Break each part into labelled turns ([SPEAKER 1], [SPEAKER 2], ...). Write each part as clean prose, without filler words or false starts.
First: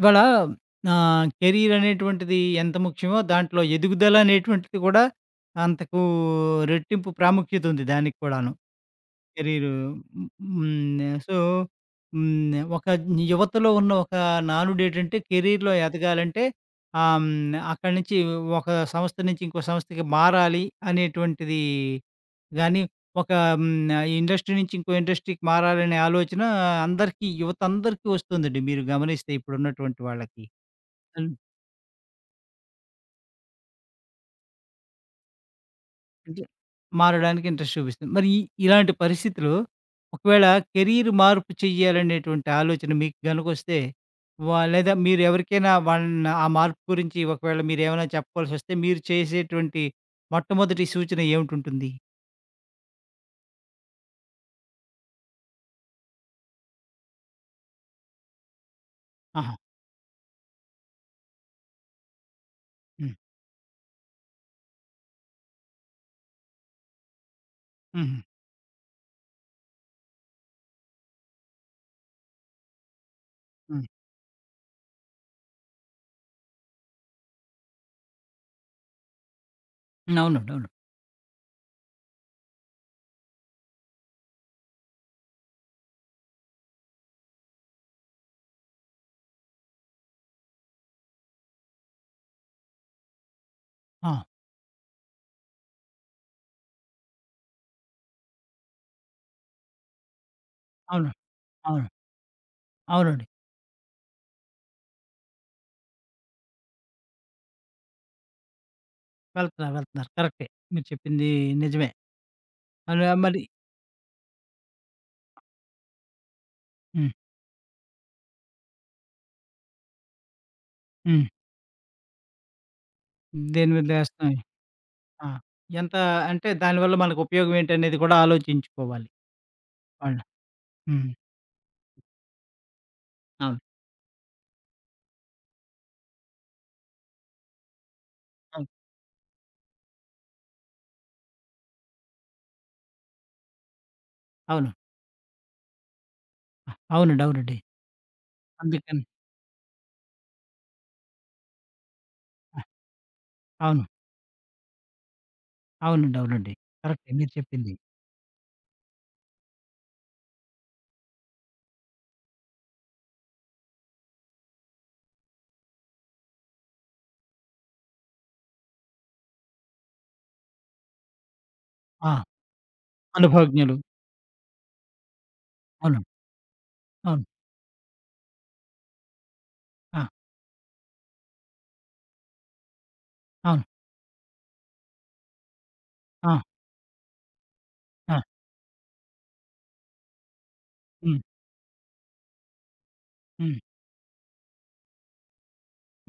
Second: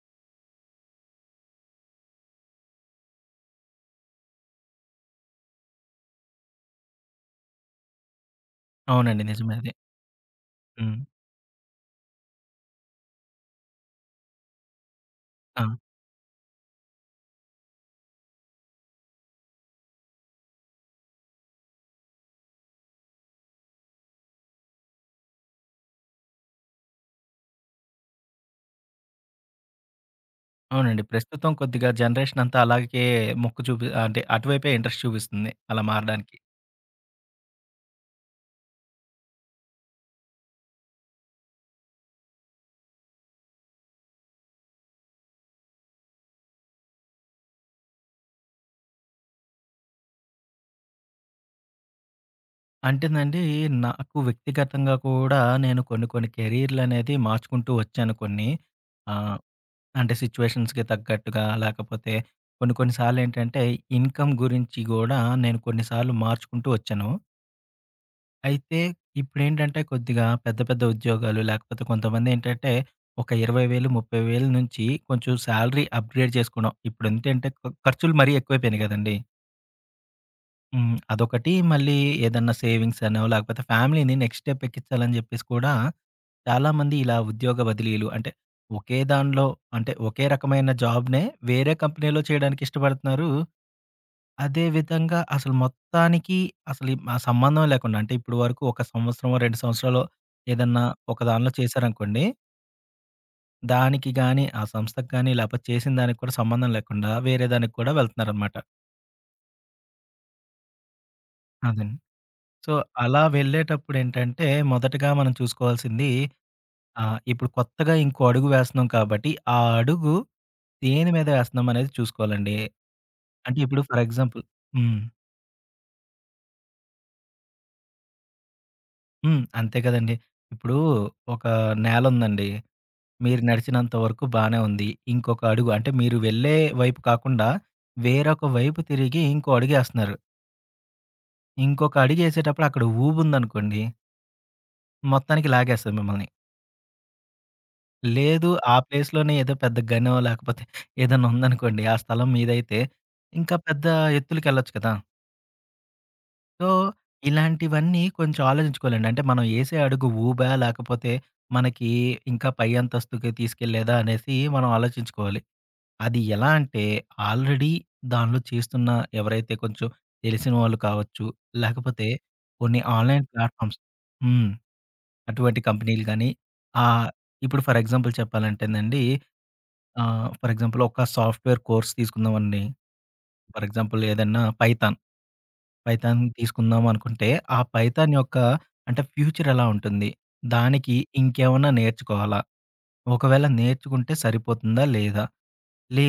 [SPEAKER 1] ఇవాళ కెరీర్ అనేటువంటిది ఎంత ముఖ్యమో, దాంట్లో ఎదుగుదల అనేటువంటిది కూడా అంతకు రెట్టింపు ప్రాముఖ్యత ఉంది దానికి కూడాను.
[SPEAKER 2] అవునండి. నిజమే
[SPEAKER 1] కెరీరు.
[SPEAKER 2] అది.
[SPEAKER 1] హ్మ్.
[SPEAKER 2] హ్మ్.
[SPEAKER 1] హ్మ్. సో, హ్మ్, ఒక యువతలో ఉన్న ఒక నానుడేటంటే
[SPEAKER 2] ఆ!
[SPEAKER 1] కెరీర్‌లో ఎదగాలంటే ఆహ్, హ్మ్. అక్కడి నుంచి ఒక సంస్థ నుంచి ఇంకో సంస్థకి మారాలి అనేటువంటిది గానీ, ఒక హ్మ్, ఇండస్ట్రీ నుంచి ఇంకో ఇండస్ట్రీకి మారాలనే ఆలోచన అందరికీ, యువత అందరికీ వస్తుందండి. మీరు గమనిస్తే ఇప్పుడున్నటువంటి వాళ్ళకి.
[SPEAKER 2] అవునండి. ప్రస్తుతం కొద్దిగా జనరేషన్ అంతా అలాగే మొక్కు చూపి అంటే అటువైపే ఇంట్రెస్ట్ చూపిస్తుంది అలా మారడానికి.
[SPEAKER 1] అంటే మారడానికి ఇంట్రెస్ట్ చూపిస్తుంది. మరి ఇలాంటి పరిస్థితిలో ఒకవేళ కెరీర్ మార్పు చెయ్యాలనేటువంటి ఆలోచన మీకు గనుకొస్తే, లేదా మీరు ఎవరికైనా వాళ్ళని ఆ మార్పు గురించి ఒకవేళ మీరేమైనా చెప్పాల్సొస్తే మీరు చేసేటువంటి మొట్టమొదటి సూచన ఏమిటుంటుంది?
[SPEAKER 2] అంటేనండి, నాకు వ్యక్తిగతంగా కూడా నేను కొన్ని కొన్ని కెరీర్‌లనేది మార్చుకుంటూ వచ్చాను కొన్ని. ఆహ్,
[SPEAKER 1] ఆహా!
[SPEAKER 2] అంటే సిట్యుయేషన్స్‌కి తగ్గట్టుగా లేకపోతే కొన్ని కొన్ని
[SPEAKER 1] హ్మ్.
[SPEAKER 2] సార్లేంటంటే ఇన్‌కమ్ గురించి గూడా నేను కొన్ని సార్లు మార్చుకుంటూ వచ్చాను.
[SPEAKER 1] హుహు.
[SPEAKER 2] అయితే ఇప్పుడేంటంటే కొద్దిగా పెద్ద పెద్ద ఉద్యోగాలు లేకపోతే కొంతమందేంటంటే ఒక
[SPEAKER 1] హ్మ్.
[SPEAKER 2] 20,000, 30,000 నుంచి కొంచెం సాలరీ అప్‌గ్రేడ్ చేసుకోవడం. ఇప్పుడేంటంటే ఖర్చులు మరీ ఎక్కువైపోయినాయి గదండీ!
[SPEAKER 1] అవునండి. అవును.
[SPEAKER 2] హ్మ్. అదొకటి మళ్ళీ ఏదన్నా సేవింగ్స్ అనో లేకపోతే ఫ్యామిలీని నెక్స్ట్ స్టెప్ ఎక్కించాలని జెప్పేసి కూడా చాలామంది ఇలా ఉద్యోగ బదిలీలు అంటే ఒకే దానిలో అంటే ఒకే రకమైన జాబ్‌నే వేరే కంపెనీలో చేయడానికి ఇష్టపడుతున్నారు.
[SPEAKER 1] ఆ!
[SPEAKER 2] అదే విధంగా అసలు మొత్తానికి అసలు మా సంబంధం లేకుండా అంటే ఇప్పుడు వరకు ఒక సంవత్సరమో, 2 సంవత్సరాలో ఏదన్నా
[SPEAKER 1] అవును.
[SPEAKER 2] ఒక దానిలో
[SPEAKER 1] అవును.
[SPEAKER 2] చేశారనుకోండి.
[SPEAKER 1] అవునండి.
[SPEAKER 2] దానికి గాని, ఆ సంస్థకి గాని, లేకపోతే చేసిన దానికి కూడా సంబంధం లేకుండా వేరే దానికి కూడా వెళ్తున్నారనమాట.
[SPEAKER 1] వెళ్తున్నారు, వెళ్తున్నారు. కరెక్టే. మీరు చెప్పింది నిజమే.
[SPEAKER 2] అదండి. సో,
[SPEAKER 1] అలా
[SPEAKER 2] అలా
[SPEAKER 1] మరి
[SPEAKER 2] వెళ్ళేటప్పుడేంటంటే మొదటగా మనం చూసుకోవాల్సింది
[SPEAKER 1] హ్మ్.
[SPEAKER 2] ఇప్పుడు కొత్తగా ఇంకో అడుగు వేస్తున్నాం కాబట్టి, ఆ అడుగు దేని
[SPEAKER 1] హ్మ్.
[SPEAKER 2] మీద వేస్తున్నాం అనేది చూసుకోవాలండి. అంటే
[SPEAKER 1] దేని
[SPEAKER 2] ఇప్పుడు
[SPEAKER 1] మీద
[SPEAKER 2] ఫర్
[SPEAKER 1] వేస్తాం?
[SPEAKER 2] ఎగ్జాంపుల్ హ్మ్.
[SPEAKER 1] ఆ! ఎంత అంటే దానివల్ల మనకు ఉపయోగం ఏంటనేది కూడా ఆలోచించుకోవాలి
[SPEAKER 2] హ్మ్. అంతే కదండీ.
[SPEAKER 1] వాళ్ళు.
[SPEAKER 2] ఇప్పుడు
[SPEAKER 1] హ్మ్.
[SPEAKER 2] ఒక నేలుందండి. మీరు
[SPEAKER 1] అవును.
[SPEAKER 2] నడిచినంత వరకు బానే ఉంది. ఇంకొక అడుగు అంటే మీరు వెళ్ళే వైపు కాకుండా, వేరొక
[SPEAKER 1] అవును.
[SPEAKER 2] వైపు తిరిగి ఇంకో అడుగేస్తున్నారు. ఇంకొక అడుగేసేటప్పుడు అక్కడ ఊబుందనుకోండి,
[SPEAKER 1] అవును.
[SPEAKER 2] మొత్తానికి లాగేస్తది మిమ్మల్ని.
[SPEAKER 1] ఆ! అవునండి. అవునండి.
[SPEAKER 2] లేదు ఆ
[SPEAKER 1] అందుకని
[SPEAKER 2] ప్లేస్‌లోనే ఏదో పెద్ద గనో లేకపోతే ఏదన్నా ఉందనుకోండి, ఆ స్థలం
[SPEAKER 1] ఆ!
[SPEAKER 2] మీదైతే ఇంకా
[SPEAKER 1] అవును.
[SPEAKER 2] పెద్ద ఎత్తులకెళ్ళొచ్చు కదా!
[SPEAKER 1] అవునండి. అవునండి.
[SPEAKER 2] సో,
[SPEAKER 1] కరెక్టే మీరు చెప్పింది.
[SPEAKER 2] ఇలాంటివన్నీ కొంచెం ఆలోచించుకోవాలండి. అంటే మనం ఏసే అడుగు ఊబా? లేకపోతే మనకి ఇంకా పై అంతస్తుకి తీసుకెళ్ళేదా? అనేసి మనం ఆలోచించుకోవాలి. అది ఎలా అంటే ఆల్రెడీ దానిలో చేస్తున్న ఎవరైతే కొంచెం తెలిసిన వాళ్ళు కావచ్చు, లేకపోతే
[SPEAKER 1] ఆ!
[SPEAKER 2] కొన్ని ఆన్‌లైన్
[SPEAKER 1] అనుభవజ్ఞులు.
[SPEAKER 2] ప్లాట్‌ఫార్మ్స్ హ్మ్. అటువంటి
[SPEAKER 1] అవును.
[SPEAKER 2] కంపెనీలు గానీ ఆహ్,
[SPEAKER 1] అవును.
[SPEAKER 2] ఇప్పుడు ఫర్ ఎగ్జాంపుల్ చెప్పాలంటేనండి
[SPEAKER 1] ఆ!
[SPEAKER 2] ఫర్ ఎగ్జాంపుల్ ఒక సాఫ్ట్‌వేర్ కోర్స్ తీసుకుందామండి.
[SPEAKER 1] అవును.
[SPEAKER 2] ఫర్ ఎగ్జాంపుల్ ఏదన్నా పైథాన్. పైథాన్
[SPEAKER 1] ఆ!
[SPEAKER 2] తీసుకుందాం అనుకుంటే, ఆ పైథాన్
[SPEAKER 1] ఆ!
[SPEAKER 2] యొక్క అంటే ఫ్యూచర్ ఎలా ఉంటుంది? దానికి
[SPEAKER 1] హ్మ్.
[SPEAKER 2] ఇంకేమన్నా నేర్చుకోవాలా? ఒకవేళ
[SPEAKER 1] హ్మ్.
[SPEAKER 2] నేర్చుకుంటే సరిపోతుందా? లేదా?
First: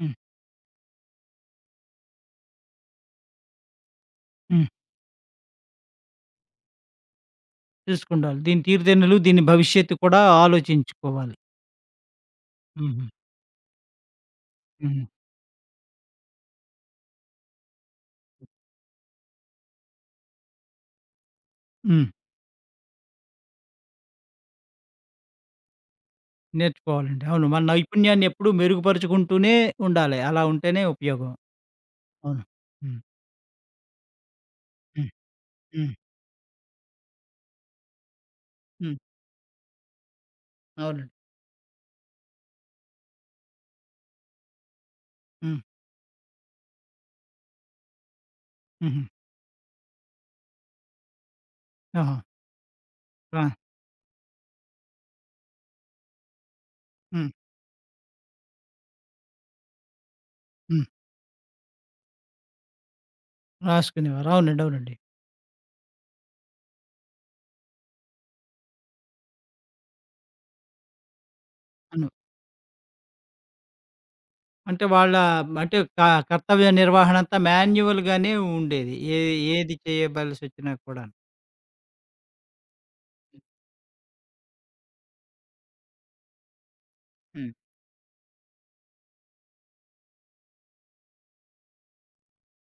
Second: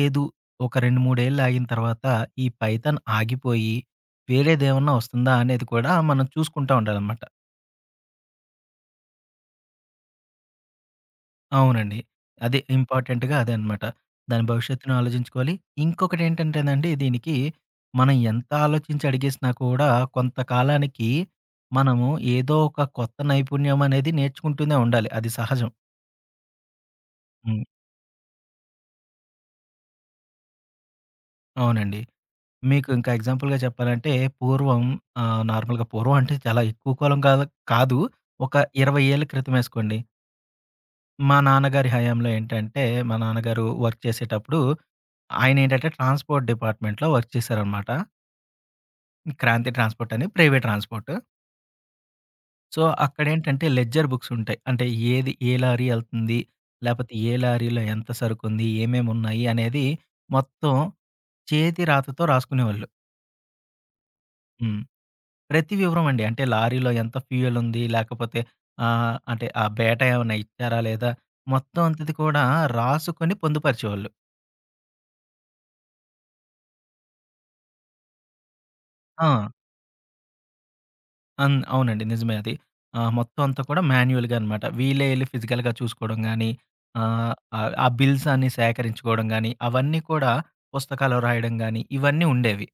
[SPEAKER 1] హ్మ్.
[SPEAKER 2] ఒక 2, 3 ఏళ్ళు ఆగిన తర్వాత ఈ పైథాన్ ఆగిపోయి
[SPEAKER 1] హ్మ్.
[SPEAKER 2] వేరేదేమన్నా వస్తుందా అనేది కూడా మనం చూసుకుంటా ఉండాలన్నమాట.
[SPEAKER 1] చూసుకుండాలి. దీని తీరుదెన్నులు, దీని భవిష్యత్తు కూడా ఆలోచించుకోవాలి.
[SPEAKER 2] అవునండి. అదే
[SPEAKER 1] హుహు.
[SPEAKER 2] ఇంపార్టెంట్‌గా అదే అనమాట. దాని భవిష్యత్తును
[SPEAKER 1] హ్మ్.
[SPEAKER 2] ఆలోచించుకోవాలి. ఇంకొకటేంటంటేనండి, దీనికి మనం ఎంత ఆలోచించి అడిగేసినా కూడా కొంతకాలానికి
[SPEAKER 1] హ్మ్.
[SPEAKER 2] మనము ఏదో ఒక కొత్త నైపుణ్యం అనేది నేర్చుకుంటూనే ఉండాలి. అది సహజం.
[SPEAKER 1] నేర్చుకోవాలండి. అవును. మన
[SPEAKER 2] హ్మ్.
[SPEAKER 1] నైపుణ్యాన్ని ఎప్పుడూ మెరుగుపరుచుకుంటూనే ఉండాలి. అలా ఉంటేనే ఉపయోగం.
[SPEAKER 2] అవునండి.
[SPEAKER 1] అవును.
[SPEAKER 2] మీకు
[SPEAKER 1] హ్మ్.
[SPEAKER 2] ఇంకా ఎగ్జాంపుల్‌గా చెప్పాలంటే పూర్వం
[SPEAKER 1] హ్మ్.
[SPEAKER 2] నార్మల్‌గా
[SPEAKER 1] హ్మ్.
[SPEAKER 2] పూర్వం అంటే చాలా ఎక్కువ కాలం కాదు, కాదు. ఒక
[SPEAKER 1] హ్మ్.
[SPEAKER 2] 20 ఏళ్ల క్రితం ఏసుకోండి.
[SPEAKER 1] అవునండి.
[SPEAKER 2] మా నాన్నగారి హయాంలో ఏంటంటే, మా నాన్నగారు వర్క్ చేసేటప్పుడు,
[SPEAKER 1] హ్మ్.
[SPEAKER 2] ఆయనేంటంటే ట్రాన్స్‌పోర్ట్ డిపార్ట్‌మెంట్‌లో వర్క్ చేశారనమాట.
[SPEAKER 1] హుహు.
[SPEAKER 2] క్రాంతి ట్రాన్స్‌పోర్ట్ అని ప్రైవేట్ ట్రాన్స్‌పోర్ట్.
[SPEAKER 1] ఓహో!
[SPEAKER 2] సో,
[SPEAKER 1] రా.
[SPEAKER 2] అక్కడేంటంటే లెడ్జర్ బుక్స్ ఉంటాయి. అంటే ఏది ఏ లారీ ఎళ్తుంది, లేపోతే
[SPEAKER 1] హ్మ్.
[SPEAKER 2] ఏ లారీలో ఎంత సరుకుంది, ఏమేమున్నాయి అనేది మొత్తం
[SPEAKER 1] హ్మ్.
[SPEAKER 2] చేతి రాతతో రాసుకునేవాళ్ళు.
[SPEAKER 1] రాసుకునేవారు. అవునండి.
[SPEAKER 2] హ్మ్.
[SPEAKER 1] అవునండి.
[SPEAKER 2] ప్రతి వివరం అండి. అంటే లారీలో ఎంత ఫ్యూయల్ ఉంది, లేకపోతే అంటే ఆ బేటా ఏమన్నా ఇచ్చారా లేదా, మొత్తం
[SPEAKER 1] అవును.
[SPEAKER 2] అంతది కూడా రాసుకొని పొందుపరిచేవాళ్ళు.
[SPEAKER 1] అంటే వాళ్ళ, అంటే కర్తవ్య నిర్వహణ అంతా మాన్యువల్‌గానే ఉండేది.
[SPEAKER 2] ఆ!
[SPEAKER 1] ఏది చేయవలసొచ్చినా కూడాను.
[SPEAKER 2] అవునండి. నిజమే అది. మొత్తం అంతా కూడా మాన్యుయల్‌గా అనమాట. వీళ్ళే ఎళ్లి ఫిజికల్‌గా చూసుకోవడం గాని, ఆహ్,
[SPEAKER 1] హ్మ్.
[SPEAKER 2] ఆహ్, ఆ బిల్స్ అన్ని సేకరించుకోవడం గాని, అవన్నీ కూడా పుస్తకాల్లో రాయడం గాని, ఇవన్నీ ఉండేవి.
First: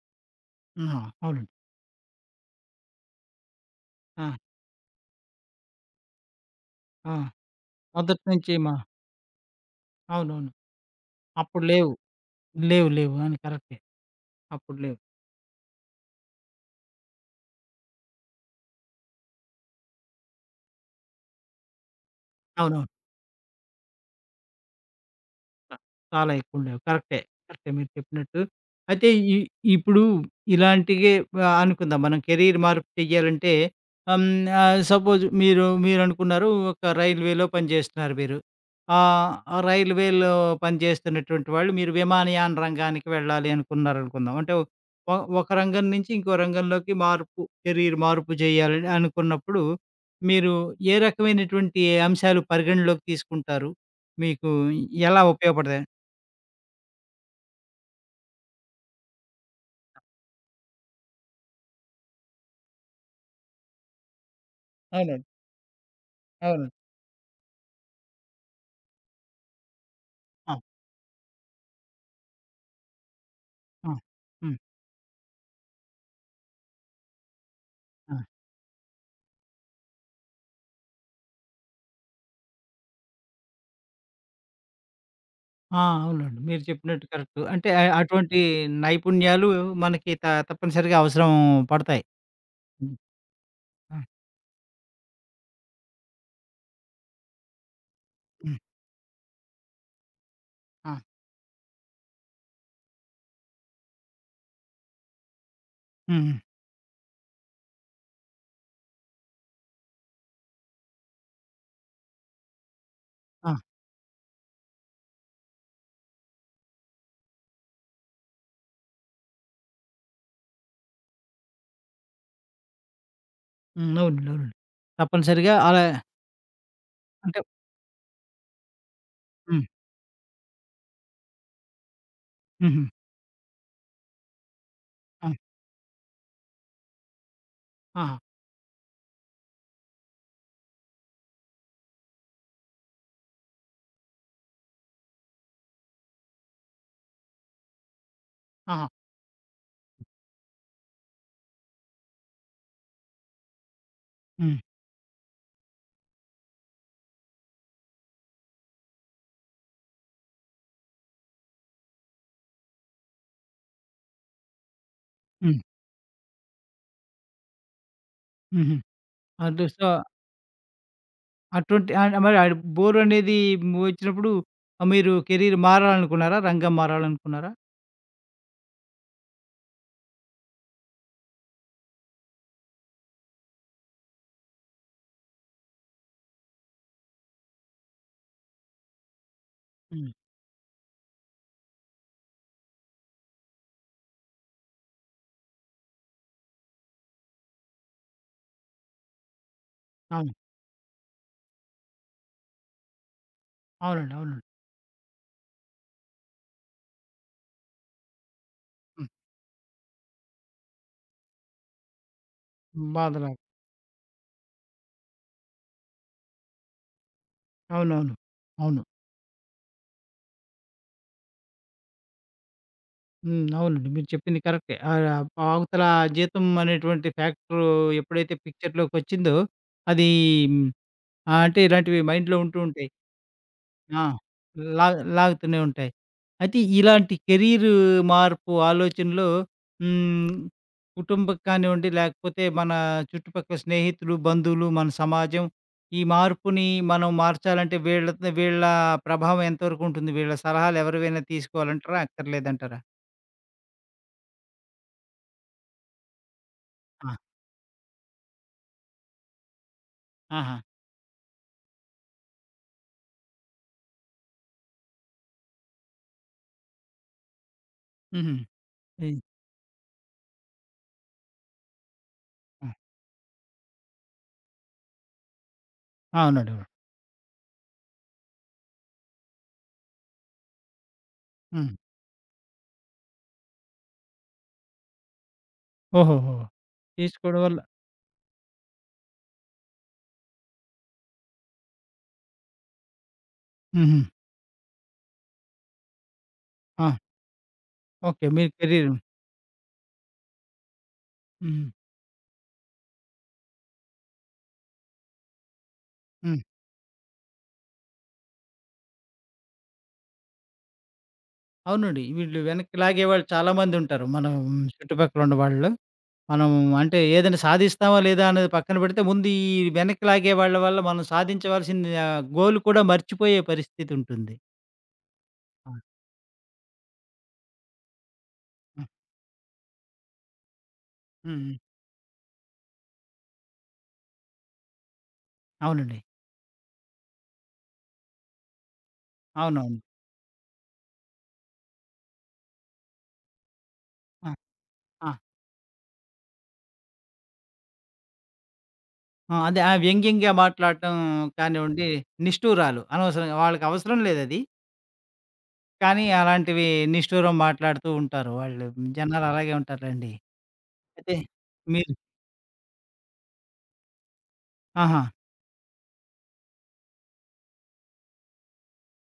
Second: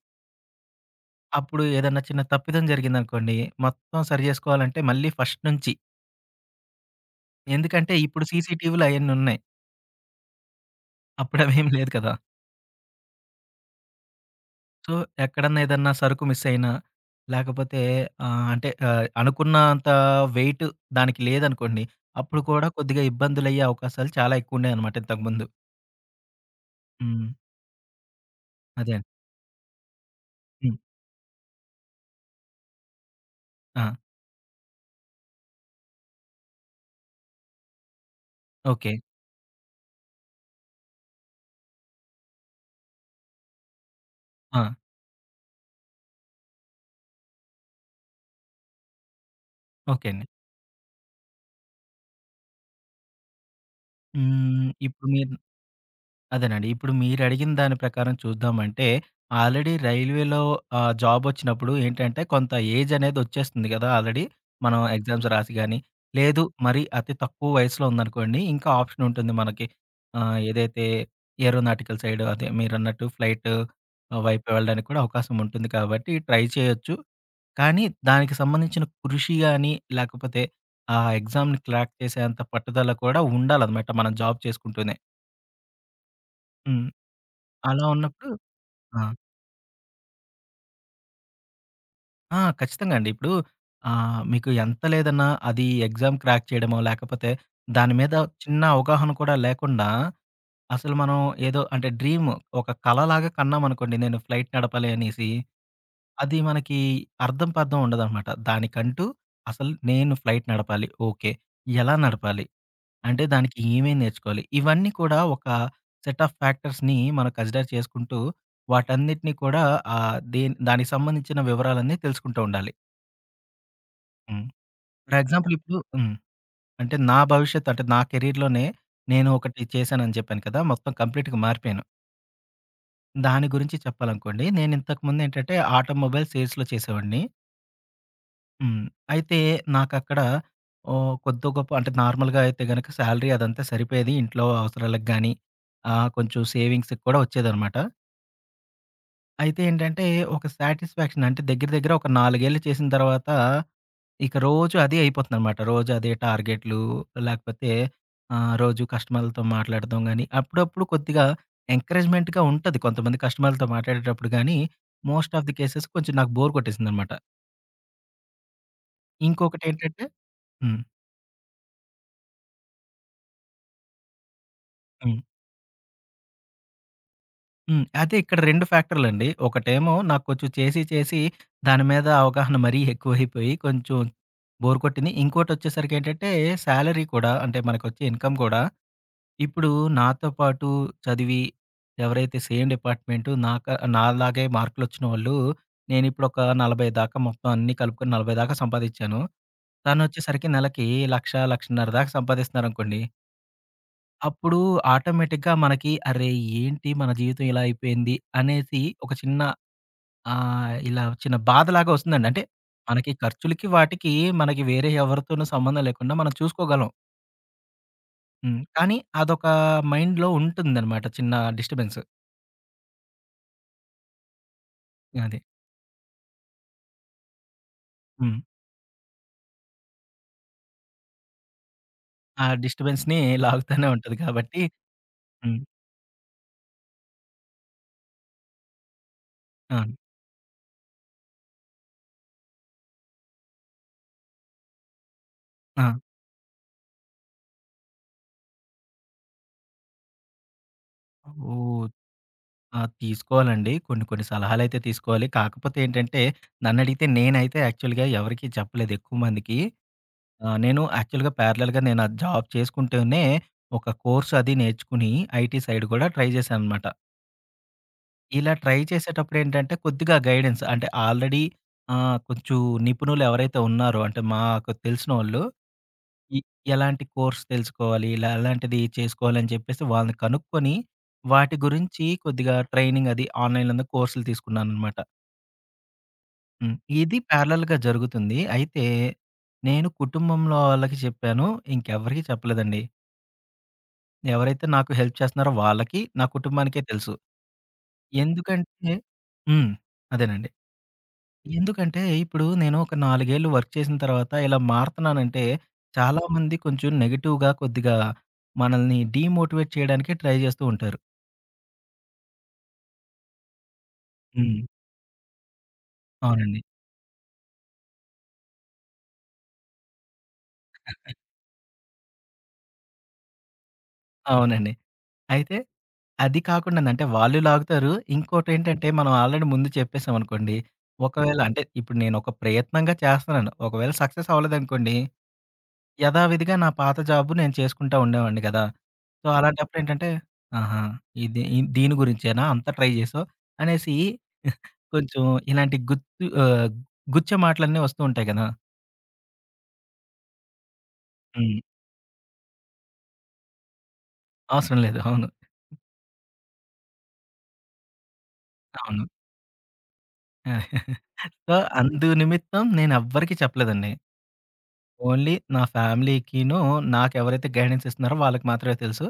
[SPEAKER 1] ఆహా! అవునండి.
[SPEAKER 2] అప్పుడు ఏదన్నా చిన్న తప్పిదం జరిగిందనుకోండి, మొత్తం సరి
[SPEAKER 1] ఆ!
[SPEAKER 2] జేసుకోవాలంటే మళ్ళీ ఫస్ట్ నుంచి.
[SPEAKER 1] ఆ!
[SPEAKER 2] ఎందుకంటే
[SPEAKER 1] మొదటి
[SPEAKER 2] ఇప్పుడు
[SPEAKER 1] నుంచి
[SPEAKER 2] సీసీటీవీలు అయన్నీ ఉన్నాయి.
[SPEAKER 1] అవునవును. అప్పుడు
[SPEAKER 2] అప్పుడవేం లేదు
[SPEAKER 1] లేవు.
[SPEAKER 2] కదా!
[SPEAKER 1] లేవు, లేవు. అవును. కరెక్టే. అప్పుడు
[SPEAKER 2] సో,
[SPEAKER 1] లేవు.
[SPEAKER 2] ఎక్కడన్నా ఏదన్నా సరుకు మిస్ అయినా, లేకపోతే అనుకున్నంత వెయిట్ దానికి లేదనుకోండి. అప్పుడు కూడా
[SPEAKER 1] అవునవును.
[SPEAKER 2] కొద్దిగా ఇబ్బందులయ్యే అవకాశాలు చాలా ఎక్కువున్నాయన్నమాట ఇంతకుముందు.
[SPEAKER 1] ఆ! చాలా ఎక్కువుండేవి. కరెక్టే.
[SPEAKER 2] హ్మ్.
[SPEAKER 1] కరెక్టే మీరు చెప్పినట్టు.
[SPEAKER 2] అదే అండి.
[SPEAKER 1] అయితే ఇ ఇప్పుడు
[SPEAKER 2] హ్మ్.
[SPEAKER 1] ఇలాంటియే అనుకుందాం, మనం కెరీర్ మార్పు చెయ్యాలంటే,
[SPEAKER 2] ఆ!
[SPEAKER 1] ఆహ్, హ్మ్, సపోజ్ మీరనుకున్నారు, ఒక రైల్వేలో పనిచేస్తున్నారు మీరు.
[SPEAKER 2] ఓకే.
[SPEAKER 1] ఆ రైల్వేలో పనిచేస్తున్నటువంటి వాళ్ళు మీరు విమానయాన రంగానికి వెళ్ళాలి అనుకున్నారనుకుందాం. అంటే
[SPEAKER 2] ఆ!
[SPEAKER 1] ఒ ఒక రంగం నుంచి ఇంకో రంగంలోకి మార్పు, కెరీర్ మార్పు చేయాలని అనుకున్నప్పుడు
[SPEAKER 2] ఓకే అండి.
[SPEAKER 1] మీరు ఏ రకమైనటువంటి అంశాలు పరిగణలోకి తీసుకుంటారు? మీకు
[SPEAKER 2] హ్మ్. ఇప్పుడు
[SPEAKER 1] ఎలా
[SPEAKER 2] మీరు
[SPEAKER 1] ఉపయోగపడతాయి?
[SPEAKER 2] అదేనండి. ఇప్పుడు మీరడిగిన దాని ప్రకారం చూద్దామంటే, ఆల్రెడీ రైల్వేలో జాబొచ్చినప్పుడు ఏంటంటే, కొంత ఏజనేదొచ్చేస్తుంది గదా! ఆల్రెడీ. మనం
[SPEAKER 1] అవునండి.
[SPEAKER 2] ఎగ్జామ్స్ రాసి గాని, లేదు
[SPEAKER 1] అవునండి.
[SPEAKER 2] మరి అతి తక్కువ వయసులో ఉందనుకోండి, ఇంకా ఆప్షనుంటుంది మనకి.
[SPEAKER 1] ఆ!
[SPEAKER 2] ఏదైతే ఏరోనాటికల్ సైడ్ అదే మీరన్నట్టు ఫ్లైట్
[SPEAKER 1] ఆ!
[SPEAKER 2] వైపు
[SPEAKER 1] హ్మ్.
[SPEAKER 2] వెళ్ళడానికి కూడా అవకాశం ఉంటుంది కాబట్టి ట్రై చేయొచ్చు. కానీ
[SPEAKER 1] ఆ!
[SPEAKER 2] దానికి సంబంధించిన కృషి గాని, లేకపోతే ఆ ఎగ్జామ్‌ని క్రాక్ చేసేంత పట్టుదల కూడా ఉండాలనమాట మనం జాబ్ చేసుకుంటూనే.
[SPEAKER 1] ఆ! అవునండి. మీరు
[SPEAKER 2] హ్మ్.
[SPEAKER 1] చెప్పినట్టు కరెక్ట్. అంటే
[SPEAKER 2] అలా ఉన్నప్పుడు
[SPEAKER 1] అటువంటి
[SPEAKER 2] ఆ!
[SPEAKER 1] నైపుణ్యాలు మనకి తప్పనిసరిగా అవసరం పడతాయి.
[SPEAKER 2] ఆ! ఖచ్చితంగా
[SPEAKER 1] హ్మ్.
[SPEAKER 2] అండి. ఇప్పుడు
[SPEAKER 1] ఆ!
[SPEAKER 2] మీకు ఎంత లేదన్నా అది ఎగ్జామ్ క్రాక్ చేయడమో, లేకపోతే దాని మీద
[SPEAKER 1] హ్మ్.
[SPEAKER 2] చిన్న అవగాహన కూడా లేకుండా అసలు
[SPEAKER 1] ఆ!
[SPEAKER 2] మనం ఏదో అంటే డ్రీమ్ ఒక కలలాగా కన్నామనుకోండి. నేను ఫ్లైట్ నడపాలి అనేసి.
[SPEAKER 1] హ్మ్.
[SPEAKER 2] అది మనకి అర్థం పర్థం ఉండదనమాట. దానికంటూ అసలు నేను ఫ్లైట్ నడపాలి. ఓకే. ఎలా నడపాలి? అంటే
[SPEAKER 1] ఆ!
[SPEAKER 2] దానికి ఏమేం నేర్చుకోవాలి? ఇవన్నీ కూడా ఒక సెట్ ఆఫ్ ఫ్యాక్టర్స్‌ని మనం కన్సిడర్ చేసుకుంటూ వాటన్నిటిని కూడా దానికి సంబంధించిన వివరాలన్నీ తెలుసుకుంటూ ఉండాలి.
[SPEAKER 1] హ్మ్. అవునండి.
[SPEAKER 2] హ్మ్.
[SPEAKER 1] అవునండి.
[SPEAKER 2] ఫర్ ఎగ్జాంపుల్
[SPEAKER 1] తప్పనిసరిగా
[SPEAKER 2] ఖచ్చితంగా. ఇప్పుడు
[SPEAKER 1] అలా,
[SPEAKER 2] హ్మ్. అంటే నా
[SPEAKER 1] అంటే
[SPEAKER 2] భవిష్యత్తు అంటే నా కెరియర్‌లోనే నేను ఒకటి
[SPEAKER 1] హ్మ్.
[SPEAKER 2] చేశానని చెప్పాను కదా! మొత్తం కంప్లీట్‌గా మారిపోయాను.
[SPEAKER 1] హుహు.
[SPEAKER 2] దాని గురించి చెప్పాలనుకోండి. నేను
[SPEAKER 1] ఆ!
[SPEAKER 2] ఇంతకుముందేంటంటే ఆటోమొబైల్ సేల్స్‌లో చేసేవాడిని.
[SPEAKER 1] ఆహా!
[SPEAKER 2] హ్మ్. అయితే నాకక్కడ కొద్దో గొప్పో అంటే నార్మల్‌గా అయితే గనక శాలరీ అదంతా సరిపోయేది. ఇంట్లో అవసరాలకు గాని, కొంచెం సేవింగ్స్‌కి కూడా వచ్చేదనమాట.
[SPEAKER 1] ఆహా!
[SPEAKER 2] అయితే ఏంటంటే, ఒక సాటిస్ఫాక్షన్ అంటే దగ్గర దగ్గర ఒక 4 ఏళ్ళు చేసిన తర్వాత, ఇక
[SPEAKER 1] హ్మ్.
[SPEAKER 2] రోజు అదే అయిపోతుందనమాట. రోజు అదే టార్గెట్లు లేకపోతే రోజు కస్టమర్లతో మాట్లాడడం గాని, అప్పుడప్పుడు కొద్దిగా ఎంకరేజ్‌మెంట్‌గా ఉంటది. కొంతమంది కస్టమర్లతో మాట్లాడేటప్పుడు గాని, most of the
[SPEAKER 1] hmm.
[SPEAKER 2] Cases కొంచెం నాకు బోర్ కొట్టేసిందనమాట.
[SPEAKER 1] హుహు. అంటే సో,
[SPEAKER 2] ఇంకొకటేంటంటే హ్మ్.
[SPEAKER 1] అటువంటి మరి ఆడ బోర్ అనేది వచ్చినప్పుడు మీరు
[SPEAKER 2] హ్మ్.
[SPEAKER 1] కెరీర్ మారాలనుకున్నారా? రంగం మారాలనుకున్నారా?
[SPEAKER 2] హ్మ్. అదే ఇక్కడ 2 ఫ్యాక్టర్‌లండి. ఒకటేమో నాకు కొంచెం చేసి చేసి దాని మీద అవగాహన మరీ ఎక్కువైపోయి కొంచెం బోర్ కొట్టింది. ఇంకోటొచ్చేసరికేంటంటే సాలరీ కూడా అంటే మనకొచ్చే ఇన్‌కమ్ కూడా ఇప్పుడు
[SPEAKER 1] హ్మ్.
[SPEAKER 2] నాతో పాటు చదివి ఎవరైతే సేమ్ డిపార్ట్‌మెంటు నాలాగే మార్కులొచ్చిన వాళ్ళు నేనిప్పుడు ఒక 40 దాకా మొత్తం అన్నీ కలుపుకొని 40 దాకా సంపాదిచ్చాను.
[SPEAKER 1] అవును.
[SPEAKER 2] తనొచ్చేసరికి నెలకి 1,00,000, 1,50,000 దాకా సంపాదిస్తున్నారనుకోండి.
[SPEAKER 1] అవునండి. అవునండి.
[SPEAKER 2] అప్పుడు ఆటోమేటిక్‌గా మనకి అరే! ఏంటి మన జీవితం ఇలా అయిపోయింది అనేసి ఒక చిన్న ఇలా చిన్న బాధలాగా వస్తుందండి. అంటే మనకి
[SPEAKER 1] బాధలా.
[SPEAKER 2] ఖర్చులకి వాటికి మనకి వేరే ఎవరితోనూ సంబంధం లేకుండా మనం చూసుకోగలం.
[SPEAKER 1] అవునవును.
[SPEAKER 2] హ్మ్.
[SPEAKER 1] అవును.
[SPEAKER 2] కానీ అదొక మైండ్‌లో ఉంటుందనమాట చిన్న డిస్టర్బెన్స్.
[SPEAKER 1] హ్మ్. అవునండి. మీరు చెప్పింది కరెక్టే.
[SPEAKER 2] అది.
[SPEAKER 1] అవతల జీతం అనేటువంటి ఫ్యాక్టరు ఎప్పుడైతే
[SPEAKER 2] హ్మ్.
[SPEAKER 1] పిక్చర్‌లోకొచ్చిందో అది అంటే ఇలాంటివి మైండ్‌లో
[SPEAKER 2] ఆ
[SPEAKER 1] ఉంటూ ఉంటాయి.
[SPEAKER 2] డిస్టర్బెన్స్‌ని లాగుతానే
[SPEAKER 1] ఆ!
[SPEAKER 2] ఉంటది కాబట్టి
[SPEAKER 1] లా లాగుతూనే
[SPEAKER 2] హ్మ్.
[SPEAKER 1] ఉంటాయి. అయితే ఇలాంటి కెరీర్ మార్పు ఆలోచనలో
[SPEAKER 2] అవును.
[SPEAKER 1] హ్మ్, కుటుంబం కానివ్వండి, లేకపోతే మన చుట్టుపక్కల స్నేహితులు, బంధువులు, మన సమాజం,
[SPEAKER 2] ఆ!
[SPEAKER 1] ఈ మార్పుని మనం మార్చాలంటే వీళ్ళ, వీళ్ళ ప్రభావం ఎంతవరకు ఉంటుంది? వీళ్ళ సలహాలు ఎవరివైనా
[SPEAKER 2] ఓహ్!
[SPEAKER 1] తీసుకోవాలంటారా? అక్కర్లేదంటారా?
[SPEAKER 2] ఆ! తీసుకోవాలండి. కొన్ని కొన్ని సలహాలైతే తీసుకోవాలి. కాకపోతే ఏంటంటే నన్నడిగితే
[SPEAKER 1] ఆ!
[SPEAKER 2] నేనైతే యాక్చువల్‌గా ఎవరికీ చెప్పలేదు ఎక్కువ మందికి. ఆ!
[SPEAKER 1] ఆహా!
[SPEAKER 2] నేను యాక్చువల్‌గా ప్యారలెల్‌గా నేను అది జాబ్ చేసుకుంటూనే, ఒక కోర్స్ అది నేర్చుకుని, ఐటీ సైడ్ కూడా ట్రై చేశాననమాట.
[SPEAKER 1] హుహు.
[SPEAKER 2] ఇలా ట్రై
[SPEAKER 1] ఈ
[SPEAKER 2] చేసేటప్పుడేంటంటే, కొద్దిగా గైడెన్స్ అంటే ఆల్రెడీ కొంచెం
[SPEAKER 1] ఆ!
[SPEAKER 2] నిపుణులు ఎవరైతే ఉన్నారో, అంటే మాకు తెలిసినోళ్ళు, ఎ
[SPEAKER 1] అవునండి. అవును.
[SPEAKER 2] ఎలాంటి కోర్స్ తెలుసుకోవాలి, ఇలా ఎలాంటిది చేసుకోవాలని చెప్పేసి వాళ్ళని కనుక్కొని, వాటి
[SPEAKER 1] హ్మ్.
[SPEAKER 2] గురించి కొద్దిగా ట్రైనింగ్ అది ఆన్‌లైన్‌లోనే కోర్సులు తీసుకున్నాననమాట.
[SPEAKER 1] ఓహోహో!
[SPEAKER 2] హ్మ్. ఇది
[SPEAKER 1] తీసుకోవడం వల్ల
[SPEAKER 2] ప్యారలెల్‌గా జరుగుతుంది. అయితే, నేను కుటుంబంలో వాళ్ళకి చెప్పాను. ఇంకెవ్వరికీ చెప్పలేదండి.
[SPEAKER 1] హుహు.
[SPEAKER 2] ఎవరైతే నాకు హెల్ప్ చేస్తున్నారో వాళ్ళకి, నా కుటుంబానికే
[SPEAKER 1] ఆ!
[SPEAKER 2] తెలుసు.
[SPEAKER 1] ఓకే. మీ
[SPEAKER 2] ఎందుకంటే
[SPEAKER 1] కెరీర్.
[SPEAKER 2] హ్మ్. అదేనండి.
[SPEAKER 1] హ్మ్.
[SPEAKER 2] ఎందుకంటే ఇప్పుడు నేను ఒక 4 ఏళ్ళు వర్క్ చేసిన తర్వాత ఇలా మారుతున్నానంటే
[SPEAKER 1] హ్మ్.
[SPEAKER 2] చాలామంది కొంచెం నెగెటివ్‌గా కొద్దిగా మనల్ని డీమోటివేట్ చేయడానికే ట్రై చేస్తూ ఉంటారు.
[SPEAKER 1] అవునండి. వీళ్ళు వెనక్కి లాగేవాళ్ళు చాలామందుంటారు. మనం
[SPEAKER 2] హ్మ్.
[SPEAKER 1] చుట్టుపక్కల ఉన్న వాళ్ళు. మనం
[SPEAKER 2] అవునండి.
[SPEAKER 1] అంటే ఏదైనా సాధిస్తామా లేదా అనేది పక్కన పెడితే, ముందు ఈ వెనక్కి లాగే వాళ్ళ వల్ల మనం సాధించవలసింది గోల్ కూడా మర్చిపోయే పరిస్థితుంటుంది.
[SPEAKER 2] అవునండి. అయితే
[SPEAKER 1] ఆ!
[SPEAKER 2] అది కాకుండానే అంటే వాళ్ళు లాగుతారు.
[SPEAKER 1] హ్మ్.
[SPEAKER 2] ఇంకోటేంటంటే మనం ఆల్రెడీ ముందు చెప్పేసామనుకోండి. ఒకవేళ
[SPEAKER 1] హ్మ్.
[SPEAKER 2] అంటే ఇప్పుడు నేనొక ప్రయత్నంగా చేస్తున్నాను. ఒకవేళ సక్సెస్ అవ్వలేదనుకోండి,
[SPEAKER 1] అవునండి.
[SPEAKER 2] యథావిధిగా నా పాత జాబు నేను చేసుకుంటా ఉండేవాడిని కదా! సో, అవును.
[SPEAKER 1] అవునవును.
[SPEAKER 2] అలాంటప్పుడేంటంటే, ఆహా! ఇది ఇ దీని గురించేనా అంత ట్రై చేసావు? అనేసి
[SPEAKER 1] ఆ! ఆ!
[SPEAKER 2] కొంచెం ఇలాంటి గుత్తు గుచ్చే మాటలన్నీ వస్తూ ఉంటాయి కదా!
[SPEAKER 1] ఆ! అదే, ఆ వ్యంగ్యంగా మాట్లాడటం
[SPEAKER 2] హ్మ్.
[SPEAKER 1] కానివ్వండి, నిష్ఠూరాలు, అనవసరంగా వాళ్ళకవసరం లేదది.
[SPEAKER 2] అవసరం లేదు. అవును.
[SPEAKER 1] కానీ అలాంటివి నిష్ఠూరం మాట్లాడుతూ ఉంటారు వాళ్ళు.
[SPEAKER 2] అవును.
[SPEAKER 1] జనాలు అలాగే ఉంటారులెండి. అయితే
[SPEAKER 2] సో,
[SPEAKER 1] మీరు
[SPEAKER 2] అందు నిమిత్తం నేనెవ్వరికీ చెప్పలేదండి.
[SPEAKER 1] ఆహా!
[SPEAKER 2] ఓన్లీ నా ఫ్యామిలీకిను, నాకెవరైతే గైడెన్స్ ఇస్తున్నారో వాళ్ళకి మాత్రమే తెలుసు.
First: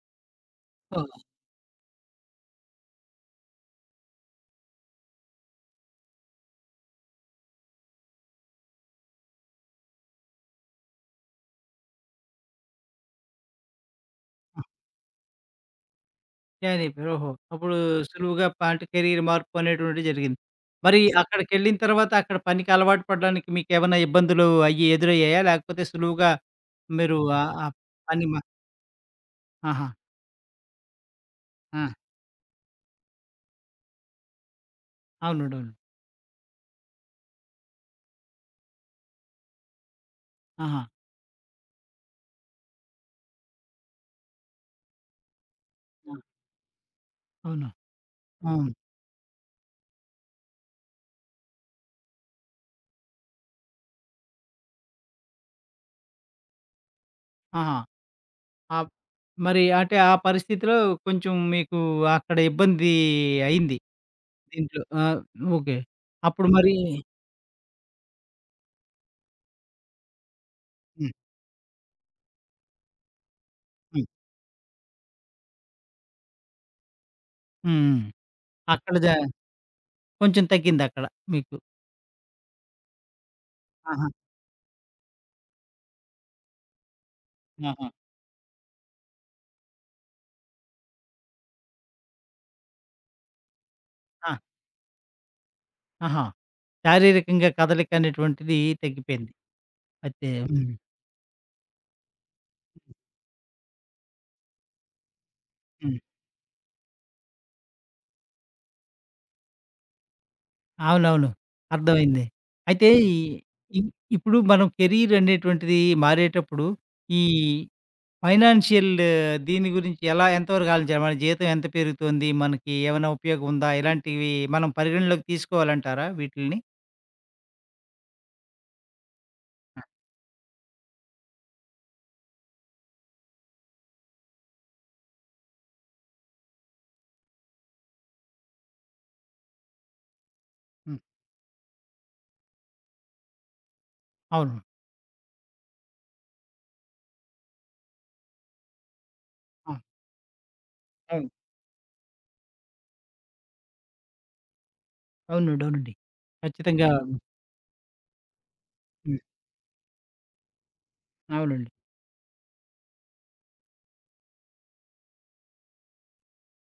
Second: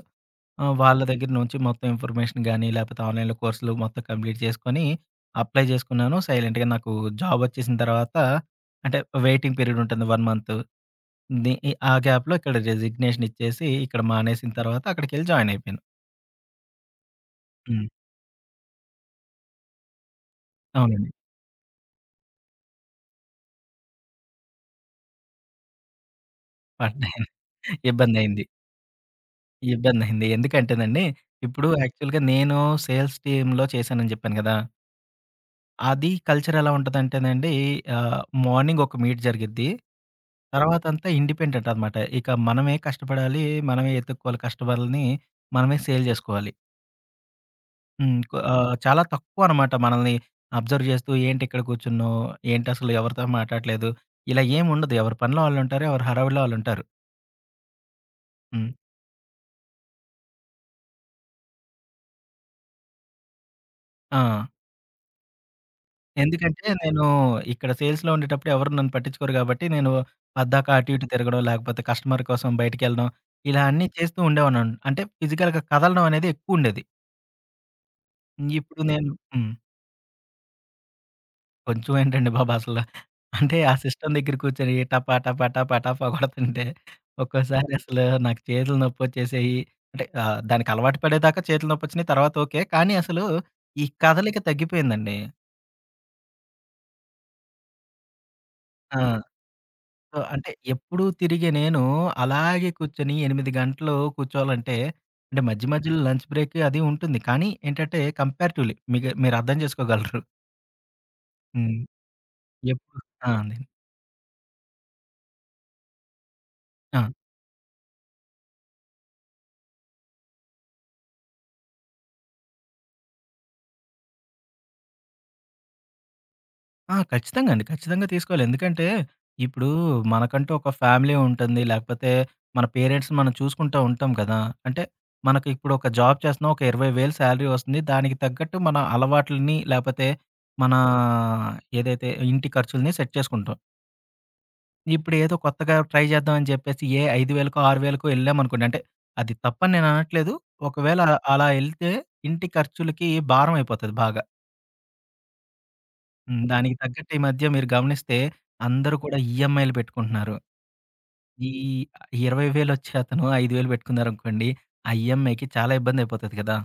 [SPEAKER 2] వాళ్ళ ఓకే.
[SPEAKER 1] ఓహ్!
[SPEAKER 2] దగ్గర నుంచి మొత్తం ఇన్ఫర్మేషన్ గాని, లేపోతే ఆన్‌లైన్‌లో కోర్సులు మొత్తం కంప్లీట్ చేసుకొని, అప్లై చేసుకున్నాను. సైలెంట్‌గా నాకు జాబొచ్చేసిన తర్వాత అంటే వెయిటింగ్ పీరియడ్ ఉంటుంది 1 మంత్. ది ఈ ఆ గ్యాప్‌లో ఇక్కడ రెసిగ్నేషన్ ఇచ్చేసి, ఇక్కడ మానేసిన తర్వాత అక్కడికెళ్ళి జాయిన్ అయిపోయాను.
[SPEAKER 1] జాయిన్ అయిపోయారు. ఓహో! అప్పుడు
[SPEAKER 2] హ్మ్.
[SPEAKER 1] హ్మ్, సులువుగా పాంట్ కెరీర్ మార్పు అనేటువంటిది జరిగింది. మరి
[SPEAKER 2] అవునండి.
[SPEAKER 1] హ్మ్, అక్కడికెళ్ళిన తర్వాత అక్కడ పనికి అలవాటు పడడానికి మీకేమన్నా ఇబ్బందులు అయ్యి ఎదురయ్యాయా? లేకపోతే సులువుగా మీరు
[SPEAKER 2] పడ్డాయండి.
[SPEAKER 1] హ్మ్, ఆ పని
[SPEAKER 2] ఇబ్బందయింది.
[SPEAKER 1] ఆహా!
[SPEAKER 2] ఇబ్బందయింది. ఎందుకంటేనండి, ఇప్పుడు
[SPEAKER 1] ఆ!
[SPEAKER 2] యాక్చువల్‌గా నేను సేల్స్ టీమ్‌లో చేశానని చెప్పాను గదా!
[SPEAKER 1] అవునండి. అవును.
[SPEAKER 2] అది కల్చర్ ఎలా ఉంటదంటేనండి ఆహ్, మార్నింగ్ ఒక మీట్ జరిగిద్ది. హ్మ్.
[SPEAKER 1] ఆహా!
[SPEAKER 2] తర్వాతంతా ఇండిపెండెంట్ అనమాట. ఇక మనమే కష్టపడాలి. మనమే ఎతుక్కోవాలి కస్టమర్‌లని. మనమే సేల్
[SPEAKER 1] ఆ! హ్మ్.
[SPEAKER 2] జేసుకోవాలి.
[SPEAKER 1] అవును.
[SPEAKER 2] హ్మ్.
[SPEAKER 1] అవును.
[SPEAKER 2] చాలా తక్కువ అనమాట మనల్ని అబ్జర్వ్ జేస్తూ ఏంటి ఇక్కడ కూర్చున్నావు? ఏంటసలు ఎవరితో మాట్లాడట్లేదు? ఇలా ఏముండదు. ఎవరి పనిలో ఆళ్ళుంటారు. ఎవరి హడావిడిలో ఆళ్ళుంటారు.
[SPEAKER 1] ఆహా!
[SPEAKER 2] హ్మ్.
[SPEAKER 1] ఆహ్, మరి అంటే ఆ పరిస్థితిలో కొంచెం మీకు అక్కడ ఇబ్బంది అయింది.
[SPEAKER 2] ఆ!
[SPEAKER 1] దీంట్లో ఆ! ఓకే. అప్పుడు
[SPEAKER 2] ఎందుకంటే
[SPEAKER 1] మరి
[SPEAKER 2] నేను ఇక్కడ సేల్స్‌లో ఉండేటప్పుడు ఎవరు నన్ను పట్టించుకోరు గాబట్టి, నేను పద్దాక అటు ఇటు
[SPEAKER 1] హ్మ్.
[SPEAKER 2] తిరగడం, లేకపోతే కస్టమర్ కోసం బయటికెళ్ళడం, ఇలా అన్నీ
[SPEAKER 1] హ్మ్.
[SPEAKER 2] చేస్తూ ఉండేవాడినండి. అంటే ఫిజికల్‌గా కదలడం అనేది ఎక్కువుండేది.
[SPEAKER 1] హ్మ్.
[SPEAKER 2] ఇప్పుడు
[SPEAKER 1] అక్కడ
[SPEAKER 2] నేను హ్మ్.
[SPEAKER 1] కొంచెం తగ్గిందక్కడ మీకు.
[SPEAKER 2] కొంచెం ఏంటండి బాబు అసల. అంటే ఆ
[SPEAKER 1] ఆహా!
[SPEAKER 2] సిస్టమ్ దగ్గర కూర్చొని టపా, టపా, టపా, టపా కొడుతుంటే ఒక్కోసారి
[SPEAKER 1] ఆహా!
[SPEAKER 2] అసలు నాకు చేతులు నొప్పొచ్చేసేయి. అంటే దానికి అలవాటు పడేదాకా చేతులు నొప్పొచ్చినాయి. తర్వాత ఓకే. కానీ అసలు ఈ
[SPEAKER 1] ఆ!
[SPEAKER 2] కదలిక తగ్గిపోయిందండి.
[SPEAKER 1] ఆహా! శారీరకంగా కదలిక అనేటువంటిది
[SPEAKER 2] ఆ!
[SPEAKER 1] తగ్గిపోయింది.
[SPEAKER 2] సో,
[SPEAKER 1] అయితే
[SPEAKER 2] అంటే
[SPEAKER 1] హ్మ్.
[SPEAKER 2] ఎప్పుడు తిరిగే నేను అలాగే కూర్చొని 8 గంటలు కూర్చోవాలంటే, అంటే మధ్య
[SPEAKER 1] హ్మ్.
[SPEAKER 2] మధ్యలో లంచ్ బ్రేక్ అది ఉంటుంది. కానీ ఏంటంటే కంపారిటివ్‌లీ మీకు మీరు అర్థం చేసుకోగలరు.
[SPEAKER 1] అవునవును.
[SPEAKER 2] హ్మ్.
[SPEAKER 1] అర్థమైంది. అయితే
[SPEAKER 2] ఎప్పుడు ఆ! అండి.
[SPEAKER 1] ఇ ఇప్పుడు మనం కెరీర్ అనేటువంటిది మారేటప్పుడు,
[SPEAKER 2] ఆ!
[SPEAKER 1] ఈ ఫైనాన్షియల్, దీని గురించి ఎలా, ఎంతవరకు ఆలోచించాలి? మన జీతం ఎంత పెరుగుతోంది? మనకి ఏమైనా ఉపయోగం ఉందా? ఇలాంటివి మనం పరిగణలోకి తీసుకోవాలంటారా వీటిల్ని?
[SPEAKER 2] ఆ! ఖచ్చితంగా అండి. ఖచ్చితంగా తీసుకోవాలి. ఎందుకంటే ఇప్పుడు
[SPEAKER 1] ఆ!
[SPEAKER 2] మనకంటూ ఒక ఫ్యామిలీ ఉంటుంది. లేకపోతే మన పేరెంట్స్‌ని మనం చూసుకుంటూ ఉంటాం కదా! అంటే మనకి ఇప్పుడు ఒక జాబ్ చేస్తున్నాం. ఒక 20,000 సాలరీ వస్తుంది. దానికి తగ్గట్టు మన అలవాట్లని లేకపోతే మన
[SPEAKER 1] హ్మ్.
[SPEAKER 2] ఏదైతే ఇంటి ఖర్చుల్ని సెట్ చేసుకుంటాం.
[SPEAKER 1] అవును.
[SPEAKER 2] ఇప్పుడేదో కొత్తగా ట్రై చేద్దాం అని చెప్పేసి ఏ 5,000కో, 6,000కో ఎళ్ళామనుకోండి. అంటే అది తప్పని
[SPEAKER 1] ఆ!
[SPEAKER 2] నేననట్లేదు. ఒకవేళ
[SPEAKER 1] అవును.
[SPEAKER 2] అలా ఎళ్తే ఇంటి ఖర్చులకి భారం అయిపోతది బాగా.
[SPEAKER 1] అవునండి. అవునండి.
[SPEAKER 2] హ్మ్. దానికి
[SPEAKER 1] ఖచ్చితంగా
[SPEAKER 2] తగ్గట్టు ఈ మధ్య మీరు గమనిస్తే అందరూ కూడా
[SPEAKER 1] హ్మ్.
[SPEAKER 2] ఈఎంఐలు పెట్టుకుంటున్నారు. ఈ
[SPEAKER 1] అవునండి.
[SPEAKER 2] 20,000 వచ్చే అతను 5,000 పెట్టుకున్నారనుకోండి. ఆ ఈఎంఐకి చాలా ఇబ్బంది అయిపోతది కదా!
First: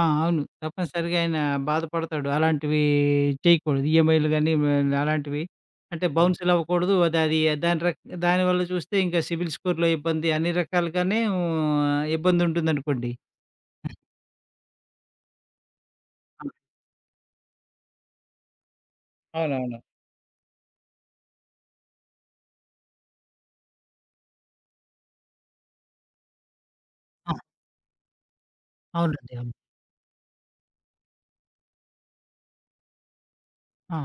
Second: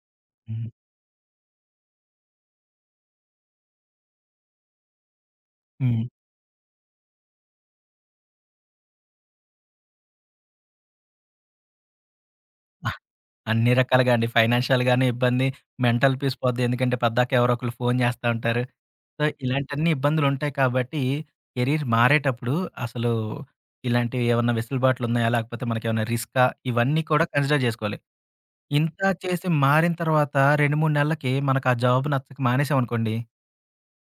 [SPEAKER 1] ఆ! అవును.
[SPEAKER 2] హ్మ్.
[SPEAKER 1] తప్పనిసరిగా ఆయన బాధపడతాడు. అలాంటివి చేయకూడదు. ఈఎంఐలు గాని అలాంటివి,
[SPEAKER 2] హ్మ్.
[SPEAKER 1] అంటే హ్మ్, బౌన్సులు అవ్వకూడదు. అది అది దాని రక్ దానివల్ల చూస్తే ఇంకా సిబిల్ స్కోర్‌లో ఇబ్బంది, అన్ని రకాలుగానే ఇబ్బందుంటుందనుకోండి.
[SPEAKER 2] అన్ని రకాలుగా అండి. ఫైనాన్షియల్‌గానే ఇబ్బంది, మెంటల్ పీస్
[SPEAKER 1] ఆ!
[SPEAKER 2] పోద్ది. ఎందుకంటే పద్దాక ఎవరో ఒకళ్ళు ఫోను చేస్తా ఉంటారు. సో,
[SPEAKER 1] అవునవును.
[SPEAKER 2] ఇలాంటన్ని ఇబ్బందులుంటాయి కాబట్టి కెరీర్ మారేటప్పుడు అసలు ఇలాంటివి ఏమన్నా వెసులుబాట్లున్నాయా? లేకపోతే మనకేమన్నా రిస్కా? ఇవన్నీ కూడా
[SPEAKER 1] ఆ!
[SPEAKER 2] కన్సిడర్ జేసుకోవాలి. ఇంత
[SPEAKER 1] అవునండి.
[SPEAKER 2] చేసి
[SPEAKER 1] అవును.
[SPEAKER 2] మారిన తర్వాత 2, 3 నెలలకి మనకు ఆ జాబ్ నచ్చక మానేసామనుకోండి,
[SPEAKER 1] ఆ!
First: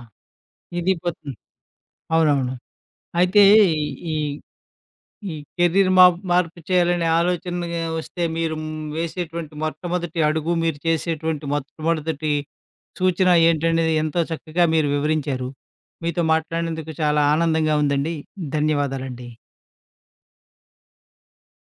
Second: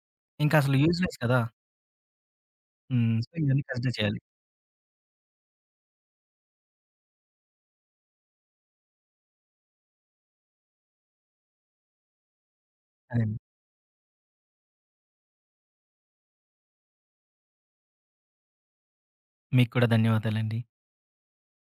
[SPEAKER 2] ఇంకసలు
[SPEAKER 1] ఇది
[SPEAKER 2] యూజ్‌లెస్
[SPEAKER 1] పోతుంది.
[SPEAKER 2] కదా!
[SPEAKER 1] అవునవును.
[SPEAKER 2] హ్మ్. సో,
[SPEAKER 1] అయితే
[SPEAKER 2] ఇవన్నీ
[SPEAKER 1] హ్మ్,
[SPEAKER 2] కన్సిడర్
[SPEAKER 1] ఈ
[SPEAKER 2] చేయాలి.
[SPEAKER 1] ఈ కెరీర్ మార్పు చేయాలనే ఆలోచన వస్తే మీరు వేసేటువంటి మొట్టమొదటి అడుగు, మీరు చేసేటువంటి మొట్టమొదటి సూచన
[SPEAKER 2] అదండి.
[SPEAKER 1] ఏంటనేది ఎంతో చక్కగా మీరు వివరించారు. మీతో మాట్లాడినందుకు చాలా ఆనందంగా ఉందండి. ధన్యవాదాలండి.
[SPEAKER 2] మీకు కూడా ధన్యవాదాలండి.